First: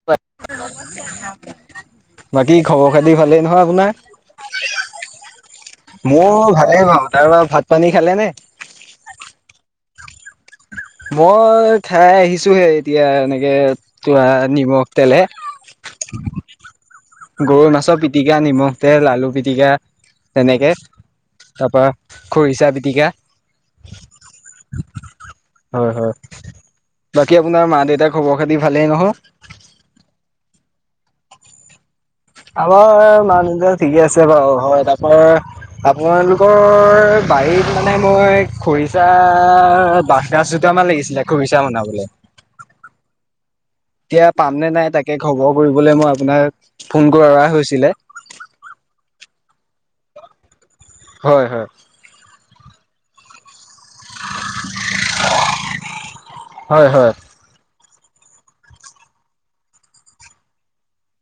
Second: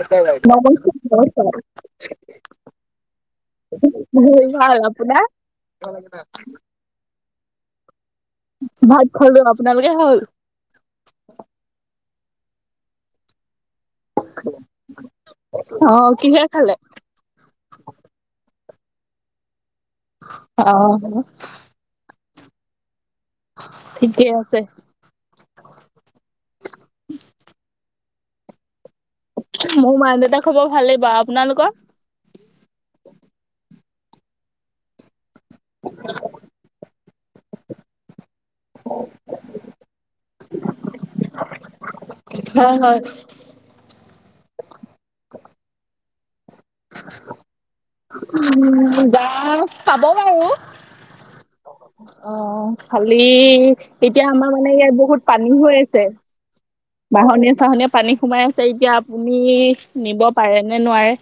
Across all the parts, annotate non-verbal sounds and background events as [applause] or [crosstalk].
নমস্কাৰ বাইদেউ। নমস্কাৰ ঘৰ ক'ত? বাকী খবৰ খাতি ভালেই নহয় আপোনাৰ? মোৰ ভাল। আপোনাৰ? মোৰ ভালে বাৰু। তাৰ পৰা ভাত পানী খালে নে? ভাত খালোঁ। আপোনালোকে হ'ল? মই খাই আহিছো হে এতিয়া এনেকে তোৱা নিমখ তেলে অ কিহে খালে গৰৈ মাছৰ পিটিকা, নিমখ তেল আলু পিটিকা, তেনেকে, অ তাপা খৰিচা পিটিকা। ঠিকে আছে। হয় হয় বাকী আপোনাৰ মা দেউতাক খবৰ খাতি ভালেই নহয়? মোৰ মা দেউতাক খবৰ ভালেই বাও, আপোনালোকৰ? আমাৰ মা-দেউতা ঠিকে আছে বাওঁ হয় তাপাৰ আমাৰ আপোনালোকৰ বাৰীত মানে মই খৰিচা বাহগাজ দোটামান লাগিছিলে খৰিচা বনাবলে। হয় হয় এতিয়া পাম নে নাই তাকে খবৰ কৰিবলৈ মই আপোনাক ফোন কৰা হৈছিলে। উম! গাজ পাব বাৰু। হয় হয় অ খালি এতিয়া আমাৰ মানে ইয়াত বহুত পানী হৈ আছে। হয় হয় বাহনীয়া চাহনীয়া পানী সোমাই আছে এতিয়া আপুনি নিব পাৰে নে নোৱাৰে।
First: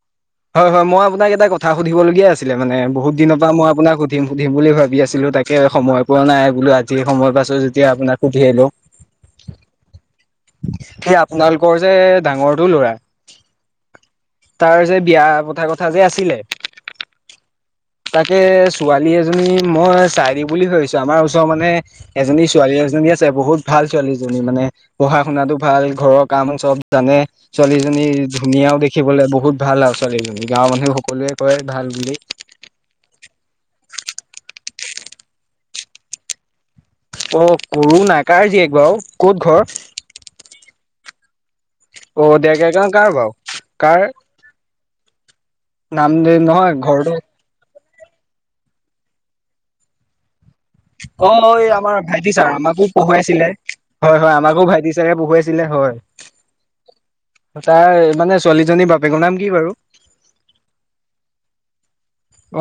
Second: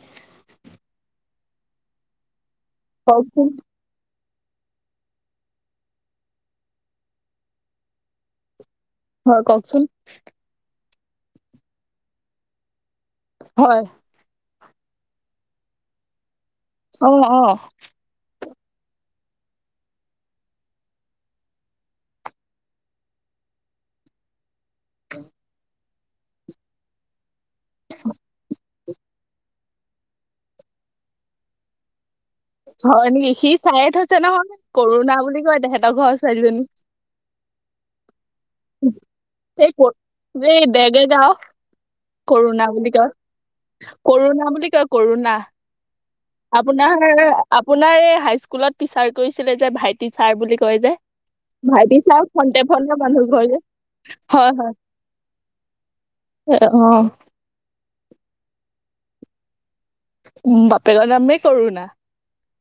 হয় হয় মই আপোনাক এটা কথা সুধিবলগীয়া আছিলে মানে বহুত দিনৰ কওকচোন পৰা মই আপোনাক সু সুধিম সুধিম বুলি ভাবি আছিলো তাকে সময় পোৱা নাই বোলো আজি সময় পাইছো যেতিয়া আপোনাক সুধিয়েই লও। হয় কওঁকচোন। সেই আপোনালোকৰ যে ডাঙৰটো ল'ৰা হয় তাৰ যে বিয়া পতা কথা যে আছিলে? অ অ তাকে ছোৱালী এজনী মই চাই দিম বুলি ভাবিছোঁ আমাৰ ওচৰৰ মানে এজনী ছোৱালী এজনী আছে বহুত ভাল ছোৱালীজনী মানে পঢ়া শুনাতো, ভাল ঘৰৰ কাম চব জানে ছোৱালীজনী ধুনীয়াও দেখি দেখিবলে বহুত ভাল আও ছোৱালীজনী গাঁৱৰ মানুহে সকলোৱে কয় ভাল বুলি হয় নেকি সি চাইয়ে থৈছে নহয় কৰুণা বুলি কয় তেহেঁতৰ ঘৰৰ ছোৱালীজনী অ কৰো নাই কাৰ জীয়েক বাৰু ক'ত ঘৰ সেই ক'ত এই বেগে গাওঁ অ কৰুণা ডেৰগাঁও গাঁও বুলি কাৰ কয়, বাৰু কাৰ কৰুণা বুলি কয়, কৰুণা। নাম দিল আপোনাৰ আপোনাৰ এই হাইস্কুলত টিচাৰ কৈছিলে যে ভাই টিচাৰ বুলি কয়, যে অ এই আমাৰ ভাইটি চাৰ ছাৰ ফন্টে আমাকো ফন্টে মানুহ পঢ়ুৱাইছিলে ঘৰ যে হয় হয় আমাকো ভাইটি চাৰে পঢ়োৱাইছিলে হয়। অ তাইৰ মানে ছোৱালীজনীৰ বাপেকৰ নাম কি বাৰু বাপেকৰ নামেই কৰুণা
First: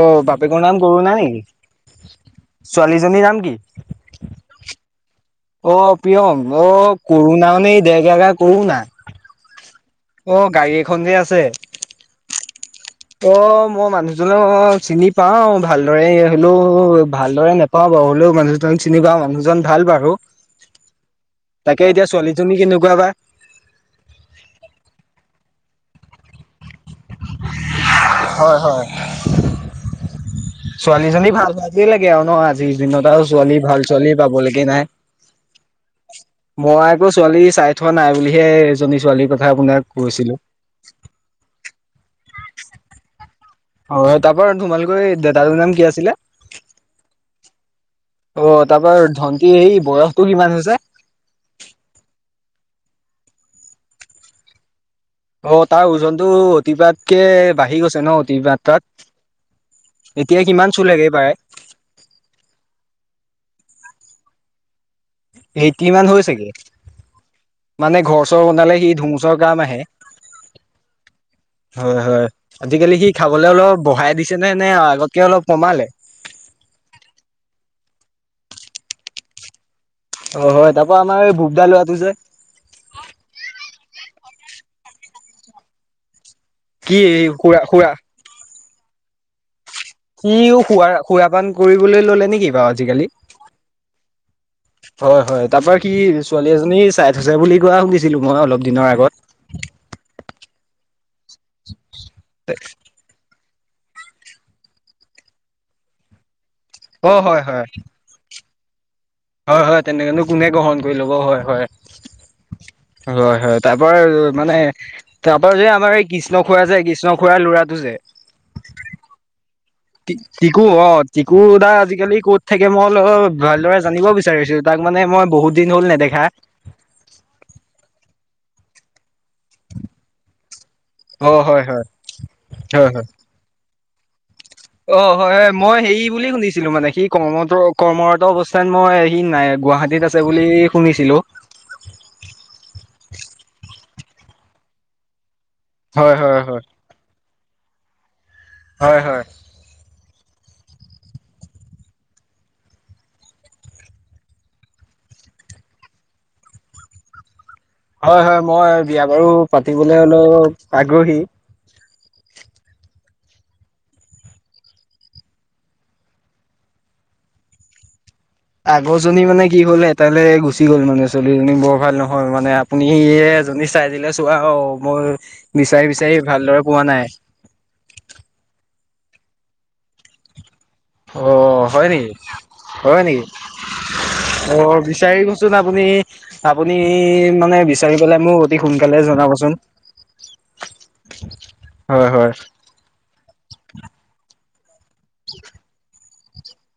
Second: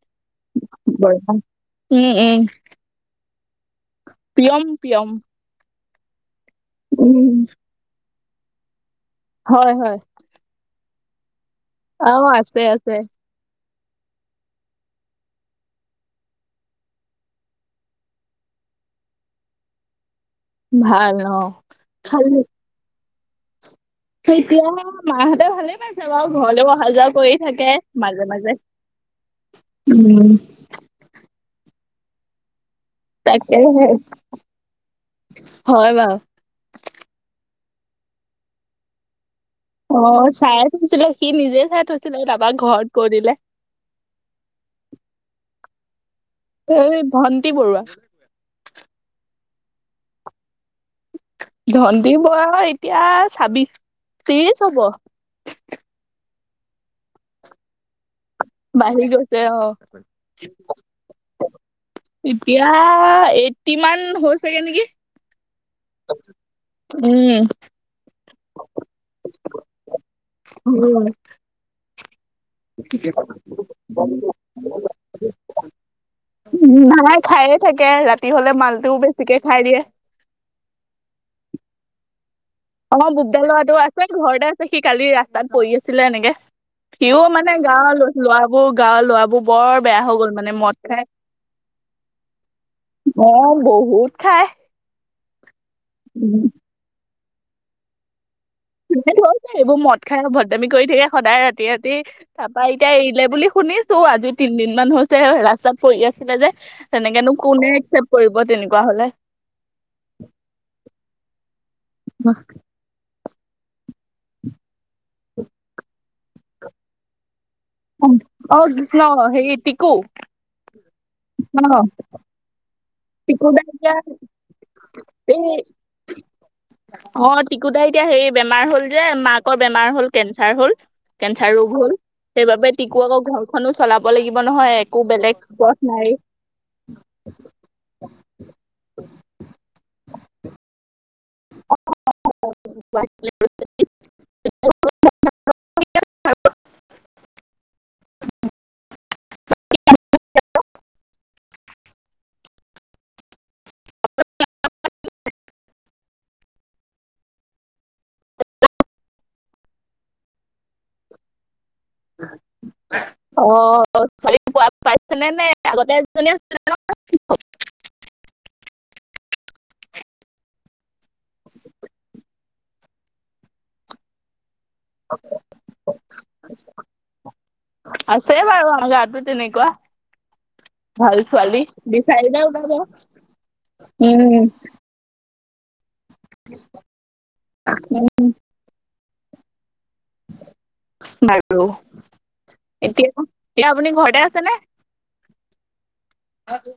অ বাপেকৰ নাম গৰুনা বৰা। নেকি, উম উম ছোৱালীজনীৰ নাম কি? প্ৰিয়ম প্ৰিয়ম অ প্ৰিয়ম অ উম কৰুণা মানে দেৰগেগা কৰুণা হয় হয় অ গাড়ী এখন যে আছে অ আছে আছে অ মই মানুহজক চিনি পাও ভালদৰে হ'লেও ভালদৰে নেপ পাওঁ বাওঁ হ'লেও মা দেউতাক চিনি পাঁও মানুহজন ভাল বাৰু ভাল অ তাকে এতিয়া খালি ছোৱালীজনী কেনেকুৱা বা এতিয়া মাহঁতে ভালে পাইছে বাৰু ঘৰলৈয়ো অহা যোৱা কৰি থাকে মাজে মাজে, হয় হয়। উম ছোৱালীজনী ভাল ভাজেই লাগে আৰু ন আজি যিদিনত আও ছোৱালী তাকে ভাল ছোৱালী পাবলৈগে নাই। হয় বাৰু মই আকৌ ছোৱালী চাই থোৱা নাই বুলিহে এজনী ছোৱালী কথা আপোনাক অ' কৈছিলো। চাই থৈছিলে সি নিজে চাই থৈছিলে তাপা ঘৰত কৈ দিলে অ', তাপা তোমাৰলোকৰ এই দাদাটো নাম কি আছিলে এই ধণ্টি বৰুৱা অ' তাপা ধনটিৰ এ বয়সতটো কিমান হৈছে ধন্তী বয়স এতিয়া ছাব্বিশ ত্ৰিশ হ'ব অ' তাৰ ওজনটো অতিপাতকে বাঢ়ি গৈছে ন কিবা বাঢ়ি তাত গৈছে অ এতিয়া কিমান চুলেগে পাই এতিয়া এইটটি মান হৈচেগে নেকি এইটটি মান হৈছে গে উম মানে ঘৰ চৰ বনালে সি ধুমুচৰ কাম আহে উম হয় হয় আজিকালি সি খাবলে অলপ বহাই দিছে নে নে আগতকে অলপ কমালে নাই খায়ে থাকে ৰাতি হলে মালটোও বেছিকে খাই দিয়ে অ' তাপা আমাৰ বুবদা ল'ৰাটো যে অ', বুবদা লৰাটো আছে ঘৰতে আছে সি কালি ৰাস্তাত পৰি আছিলে এনেকে কি সিও মানে খুৰা খুৰা গাঁৱৰ ল'ৰাবোৰ গাঁৱৰ ল'ৰাবোৰ বৰ বেয়া হৈ গল মানে সিও খুৰা মদ খাই খুৰাপান কৰিবলৈ ললে নেকি বাৰু আজিকালি অ' বহুত খাই হয় হয় তাৰ পৰা কি ছোৱালী এজনী চাই থৈছে বুলি কোৱা শুনিছিলো মই অলপ দিনৰ এই আগত ধৰক এইবোৰ মদ খাই অভদ্ৰামি কৰি থাকে সদায় ৰাতি ৰাতি তাৰপা এতিয়া এৰিলে বুলি শুনিছো চো আজি তিনদিন মান হৈছে ৰাস্তাত পৰি আছিলে যে অ তেনেকেনো হয় হয় কোনে একচেপ কৰিব তেনেকুৱা হলে হয় হয় তেনেকেনো কোনে গ্ৰহণ কৰি ল'ব হয় হয় হয় হয় তাৰপৰা মানে তাৰ পৰা যে আমাৰ এই কিছ কৃষ্ণ খুৰা যে, কৃষ্ণ খুৰাৰ ল'ৰাটো যে। অ' কৃষ্ণ হেৰি টিক টিক টিকু অ' টিকু দা আজিকালি ক'ত থাকে মই অলপ টিকু দা ভালদৰে এতিয়া জানিব বিচাৰিছো তাক মানে মই এই বহুত দিন হ'ল নেদেখা অ' টিকুদাই এতিয়া সেই বেমাৰ হল যে মাক বেমাৰ হ'ল কেঞ্চাৰ হল অ কেঞ্চাৰ হয় ৰোগ হয় হ'ল সেইবাবে হয় টিকু হয় আকৌ ঘৰখনো চলাব লাগিব নহয় অ একো বেলেগ পথ নাই কৰ্মত কৰ্মৰত অৱস্থাত মই হি নাই গুৱাহাটীত আছে বুলি শুনিছিলো [unintelligible] [unintelligible] হয় হয় হয়। হয় হয়। হয় হয় মই বিয়া বাৰু পাতিবলৈ অলপ আগ্ৰহী। অ' ছোৱালী পাইছেনে নে আগতে এজনী আছিলে নহয়। আগৰজনী মানে কি হল এটালৈ গুচি গ'ল মানে ছোৱালীজনী বৰ ভাল নহল মানে। আপুনি এজনী চাই দিলে চোৱা অ' মই বিচাৰি বিচাৰি ভালদৰে পোৱা নাই। আছে বাৰু আমাৰ গাঁও তো তেনেকুৱা। ভাল অ ছোৱালী হয় নেকি বিচাৰিলে ওলাব। হয় নেকি উম অ' বিচাৰি দিবচোন চোন আপুনি, আপুনি মানে বিচাৰি পেলাই মোক অতি সোনকালে জনাবচোন। বাৰু হয় হয় হয় এতিয়া, এতিয়া আপুনি ঘৰতে আছেনে?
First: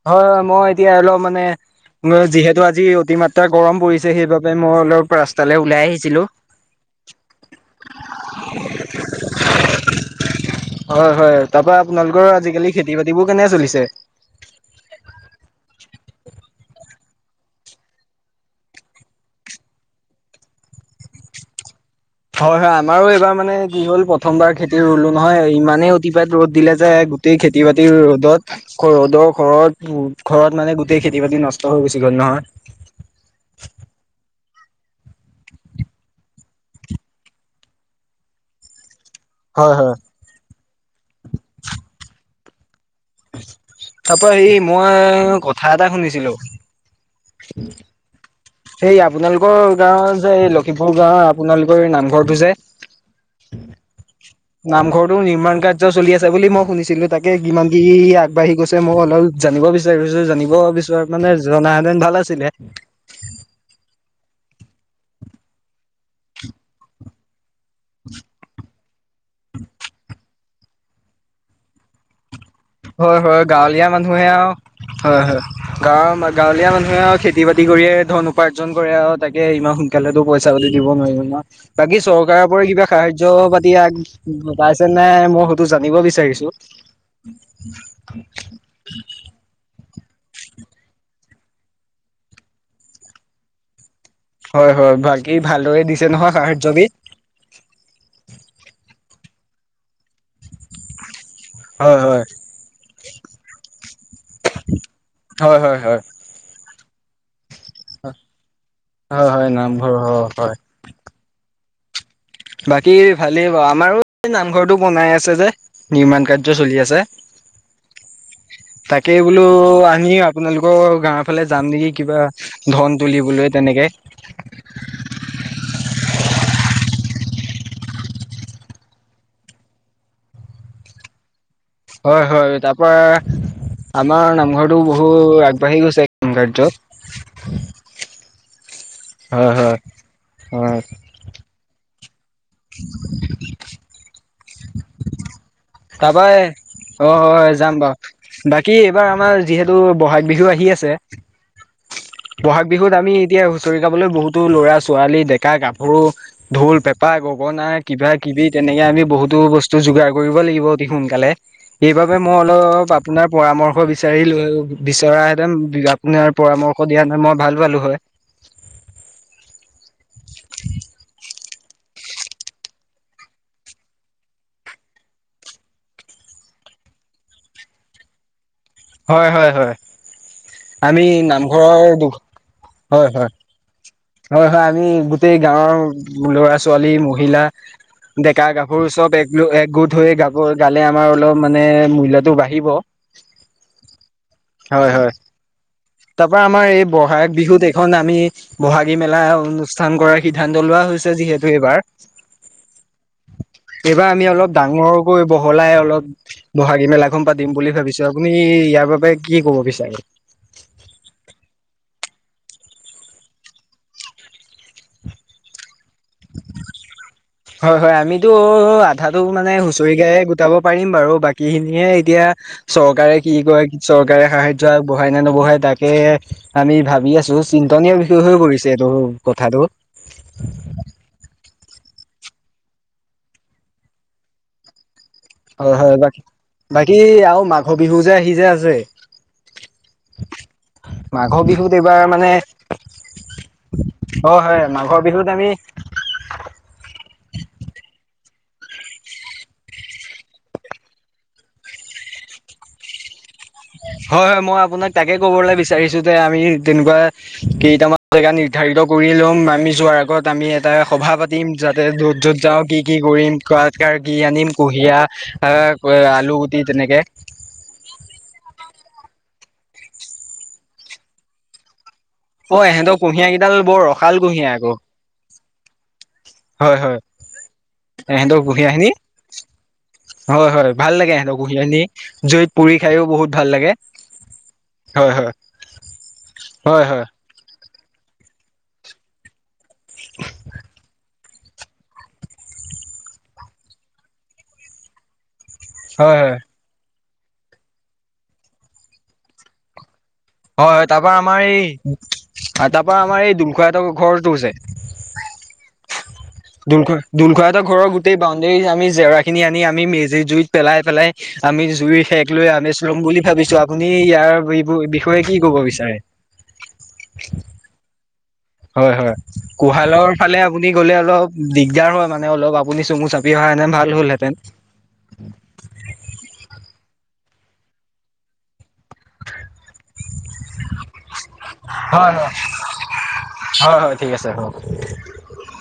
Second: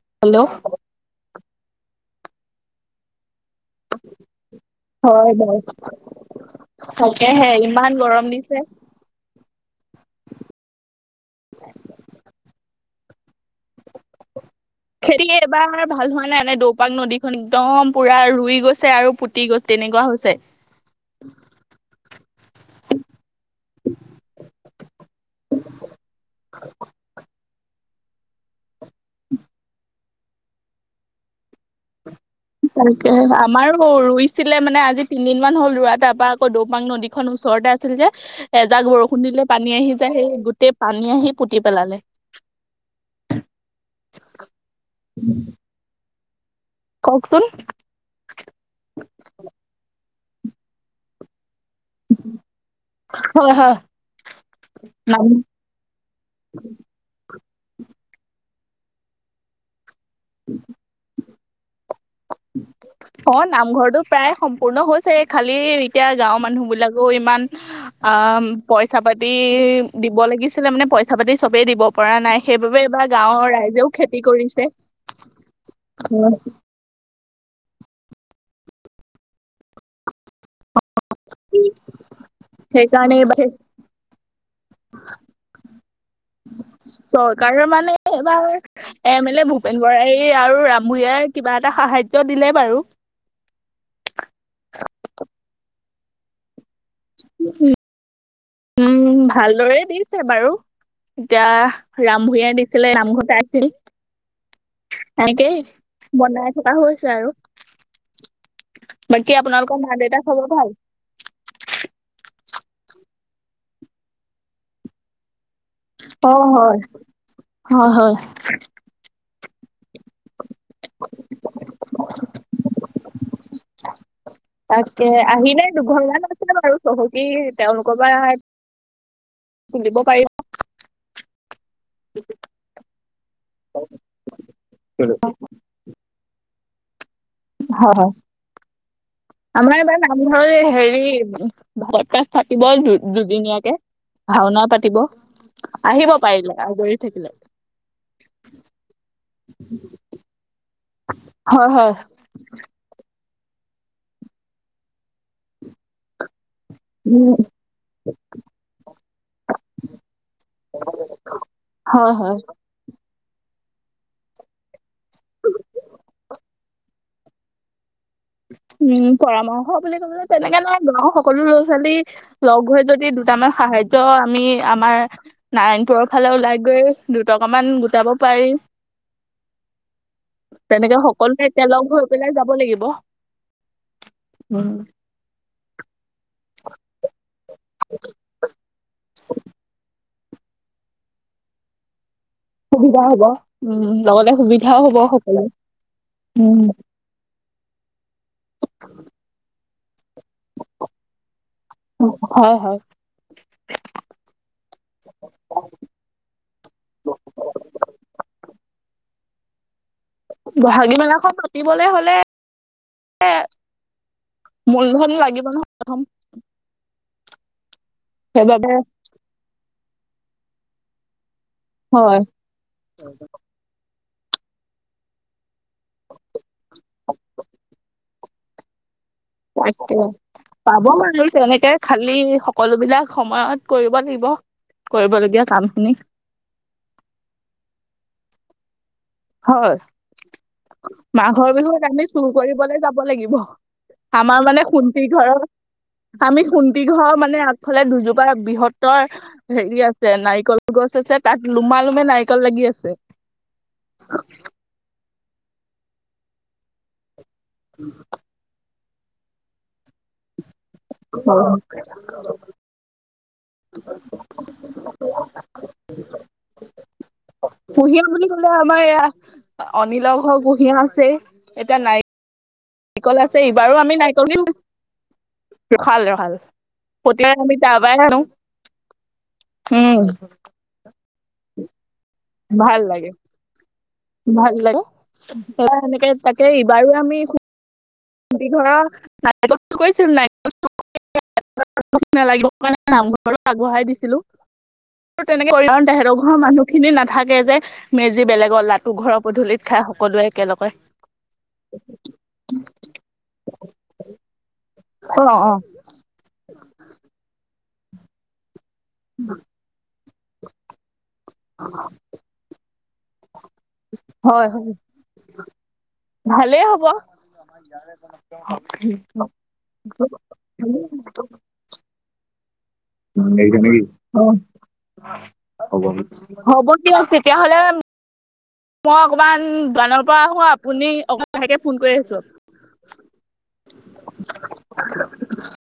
হয় হয় মই এতিয়া অলপ মানে যিহেতু আজি অতিমাত্ৰ। গৰম পৰিছে, সেইবাবে মই অলপ ৰাস্তালৈ ওলাই আহিছিলোঁ। থাকেহে ইমান গৰম দিছে। হয় হয় তাৰপা আপোনালোকৰ আজিকালি খেতি-বাতিবোৰ কেনে চলিছে? [inaudible] খেতি এবাৰ ভাল হোৱা নাই মানে, দৌপাক নদীখন একদম পুৰা ৰুই গৈছে আৰু পু টি গৈছে এনেকুৱা হৈছে। হয় হয় আমাৰো এইবাৰ মানে কি হ'ল প্ৰথমবাৰ খেতি ৰুলো নহয় ইমানেই অতিপাত ৰ'দ দিলে যে গো টেই খেতি-বাতি ৰ'দত আকৌ ৰ'দৰ ঘৰত, ঘৰত মানে গোটেই খেতি-বাতি নষ্ট হৈ গুছি গ'ল নহয়। তাকে, আমাৰো ৰুইছিলে মানে আজি তিনদিন মান হ'ল ৰোৱা তাৰপা আকৌ দৌপাং নদী খন ওচৰতে আ ছিল যে, এজাক বৰষুণ দিলে পানী আহি যায় সেই গোটেই পানী আহি পুতি পেলালে। তাৰপা হেৰি মই কথা এটা শুনিছিলো। কওকচোন। সেই আপোনালোকৰ গাওৰ যে এই লখিমপুৰ গাওৰ আপোনালোকৰ নামঘৰটো যে। হয় হয়। নামঘৰটো নাম নিৰ্মাণ কাৰ্য চলি আছে বুলি মই শুনিছিলো তাকে কিমান কি আগবাঢ়ি গৈছে মই অলপ জানিব বিচাৰিছো জানিব বিচৰা মানে জনাহেঁতেন ভাল আছিলে। অ' নামঘৰটো প্ৰায় সম্পূৰ্ণ হৈছে খালি এতিয়া গাঁওৰ মানুহ বিলাকেও ইমান আ, পইচা পাতি দিব লাগিছিলে মানে পইচা পাতি চবেই দিব পৰা নাই। সেইবাবে এইবাৰ হয় হয়, গাঁৱৰ গাঁৱলীয়া ৰাইজেও খেতি মানুহে আৰু কৰিছে হয় হয় গাঁৱৰ গাঁৱলীয়া মানুহে আৰু খে তি বাতি কৰিয়ে ধন উপাৰ্জন কৰে আৰু তাকে ইমান সোনকালেতো পইচা পাতি দিব নোৱাৰিব ন। বাকী চৰকাৰৰ পৰা কিবা সেইকাৰণে সাহায্য এইবাৰ পাতি আগ পাইছে নে মই সেতো জানিব বিচাৰিছো। চৰকাৰৰ মানে এবাৰ এম এল এ ভূপেন বৰাই আৰু ৰামভূঞাই কিবা এটা সাহাৰ্য্য দিলে বাৰু। হয় হয় বাকী ভালদৰে দিছে নহয় সাহাৰ্য্য বিধ? উম। উম ভালদৰে দিছে বাৰু এতিয়া হয় হয় ৰাম ভূঞাই দি ছিলে নামঘৰত [unintelligible] তাকেই হয় হয় হয় বনাই থকা হৈছে আৰু। হয় বাকী হয় আপোনালোকৰ নামঘৰ হয় মা-দেউতাৰ খবৰ হয় ভাল? বাকী ভালেই বাৰু আমাৰো এই নামঘৰটো বনাই আছে যে। নিৰ্মাণ অ কাৰ্য চলি হয়, আছে হয় হয়। তাকেই বোলো আ মি আপোনালোকৰ গাওৰ ফালে যাম নেকি কিবা ধন তুলিবলৈ তেনেকে। তাকে আহিলে দুঘৰমান আছে বাৰু চহকী তেওঁলোকৰ পৰা তুলিব পাৰিবা। হয় হয় তাৰ পৰা আমাৰ নামঘৰটো বহুত আগবাঢ়ি গৈছে কাম কাৰ্য। হয় হয়, হয় আমাৰ হয়। এইবাৰ নামঘৰত হয় হেৰি ভাগৱত পাঠ পাতিব দু দুদিনীয়াকে ভাওনা পাতিব। আহিব তাৰাপাই পাৰিলে আজৰি অ হয় থাকিলে হয় যাম বাৰু। বাকী এইবাৰ আমাৰ যিহেতু ব'হাগ বিহু আহি আছে। হয় হয়। বহাগ বিহুত আমি এতিয়া হুঁচৰি গাবলৈ বহুতো ল'ৰা- ছোৱালী ডেকা- গাভৰু ঢোল, পেঁপা, উম গগনা কিবা-কিবি তেনেকে আমি বহুত বহু বস্তু যোগাৰ কৰিব লাগিব অতিসোনকালে হয় সেইবাবে মই হয় অলপ অলপ আপোনাৰ পৰামৰ্শ বিচাৰিলো বিচৰা হেঁতেন আপোনাৰ পৰামৰ্শ দিয়া হেতেন ভাল পালো হয়। উম পৰামৰ্শ বুলি ক'বলে তেনেকা নাই গাঁৱৰ সকলো ল'ৰা ছোৱালী লগ হৈ যদি দুটামান সাহায্য আমি আমাৰ নাৰায়ণপুৰৰ ফালে ওলাই গৈ দুটকা মান গোটাব পাৰি। হয় হয় হয়। তেনেকে আমি সকলোৱে এতিয়া নামঘৰৰ লগ হৈ পেলাই যাব লাগিব। হয় হয়। হয় হয় উম আমি গোটেই গাঁৱৰ ল'ৰা-ছোৱালী মহিলা ডেকা-গাভৰু চব এক একগোট হৈ গা গৈ গালে আমাৰ অলপ মানে মূল্যটো বাঢ়িব। [unintelligible] হ'ব উম লগতে সুবিধাও হয় হ'ব হয় সকলো তাৰ পৰা উম আমাৰ এই বহাগ বিহুত এইখন আমি বহাগী মেলা অনুচ ষ্ঠান কৰাৰ সিদ্ধান্ত লোৱা হৈছে যিহেতু এইবাৰ। হয় হয় এইবাৰ আমি অলপ ডাঙৰকৈ বহলাই অলপ বহাগী মেলাখন পাতিম বুলি ভাবিছো। আপুনি ইয়াৰ বাবে কি ক'ব বিচাৰে? বহাগী মেলাখন পাতিবলে হ'লে এ মূলধন লাগিব নহয় প্ৰথম। হয়, হয়। আমিতো সেইবাবে আধাটো মানে হুঁচৰি গায়ে গোটাব পাৰিম বাৰু। বাক কি খিনিয়ে হয় এতিয়া চৰকাৰে কি কৰে? চৰকাৰে সাহায্য আগবঢ়ায় নে নবঢ়ায় তাক সেই আমি ভাবি আছো। চিন্তনীয় বিষয় হৈ পৰিছে এইটো। কথাটো তাকে। পাব পাৰি তেনেকে খালি সকলো বিলাক সময়ত কৰিব লাগিব কৰিবলগীয়া। কাম হয়, খিনি হয় বাকী বাকী আৰু মাঘৰ বিহু যে আহি যে আছে হয়, মাঘৰ বিহুত আমি চুৰ কৰিবলৈ যাব লাগিব। হয় আমাৰ হয় মানে মাঘৰ শুন্তি বিহুত আমি ঘৰৰ আমি শুন্তি ঘৰৰ মানে আগফালে দুজোপা বৃহত্তৰ হেৰি আছে নাৰিকল গছ আছে। তাত লোমা লোমে নাৰিকল লাগি আছে। হয়, হয় মই আপোনাক তাকে ক'বলে বিচাৰিছো যে আমি তেনেকুৱা কেইটামান জেগা নি নিৰ্ধাৰিত কৰি ল'ম। আমি যোৱাৰ আগত আমি এটা সভা পাতিম যাতে য'ত য'ত যাওঁ কি কি কৰিম কাৰ কাৰ কি আনিম কুঁহিয়া আহ আলুগুটি তেনেকে। কুঁহিয়া বুলি ক'লে আমাৰ এয়া অনিলৰ ঘৰৰ কুঁহিয়া আছেই। এতিয়া নাই অ এহেঁতৰ কল কুঁহিয়া আছেই। কেইডাল এইবাৰো বৰ আমি ৰসাল নাৰিকল, কুঁহিয়া আকৌ [unintelligible] হয় হয় পতিবাৰ আমি তাৰ পৰাই আনো। এহেঁতৰ কুঁহিয়া খিনি হুম। হয় হয় ভাল লাগে সিহঁতৰ কুহিয়া নি। জুইত পুৰি ভাল খাইও লাগে বহুত ভাল লাগে। ভাল লাগে হয় হয় [unintelligible] তাকে হয় ইবাৰো হয় আমি [unintelligible] [unintelligible] নেলাগিব কাৰণে নামঘৰত আগবঢ়াই দিছিলো। তেনেকে কৰিম কাৰণ হয় তেহেঁতৰ হয় ঘৰৰ হয় মানুহ খিনি নাথাকে যে। মেজি বেলেগৰ লাতু ঘৰৰ পধূলিত খাই সকলোৱে অ একেলগে তাৰ পৰা আমাৰ এই তাৰ পৰা আমাৰ এই দুুল খুৰাহঁতৰ ঘৰটো যে। অ, অ। দোলখ দোল খুৰাহঁতৰ ঘৰৰ গোটেই বাউণ্ডেৰীত আমি জেওৰাখিনি আনি আমি মেজি জুইত পেলাই পেলাই আমি জুই সেক লৈ আমেচ লম বুলি ভাবিছো। আপুনি হয় ইয়াৰ হয় এইবোৰৰ বিষয়ে কি ক'ব বিচাৰে? ভালেই হ'ব। হয়, হয়। কোহালৰ ফালে আপুনি গলে অলপ দিগদাৰ হয় মানে অলপ আ আপুনি চমু চাপি অহা এৰিছা হেতেন নেকি ভাল অ হ'লহেঁতেন। হ'ব, হ'ব দিয়ক তেতিয়াহ'লে মই অকমান দোকানৰ পৰা আহো। আপুনি অকন লাহেকে ফোন কৰি হয় আছো। হয় [inaudible] হয়, হয় ঠিক আছে [unintelligible]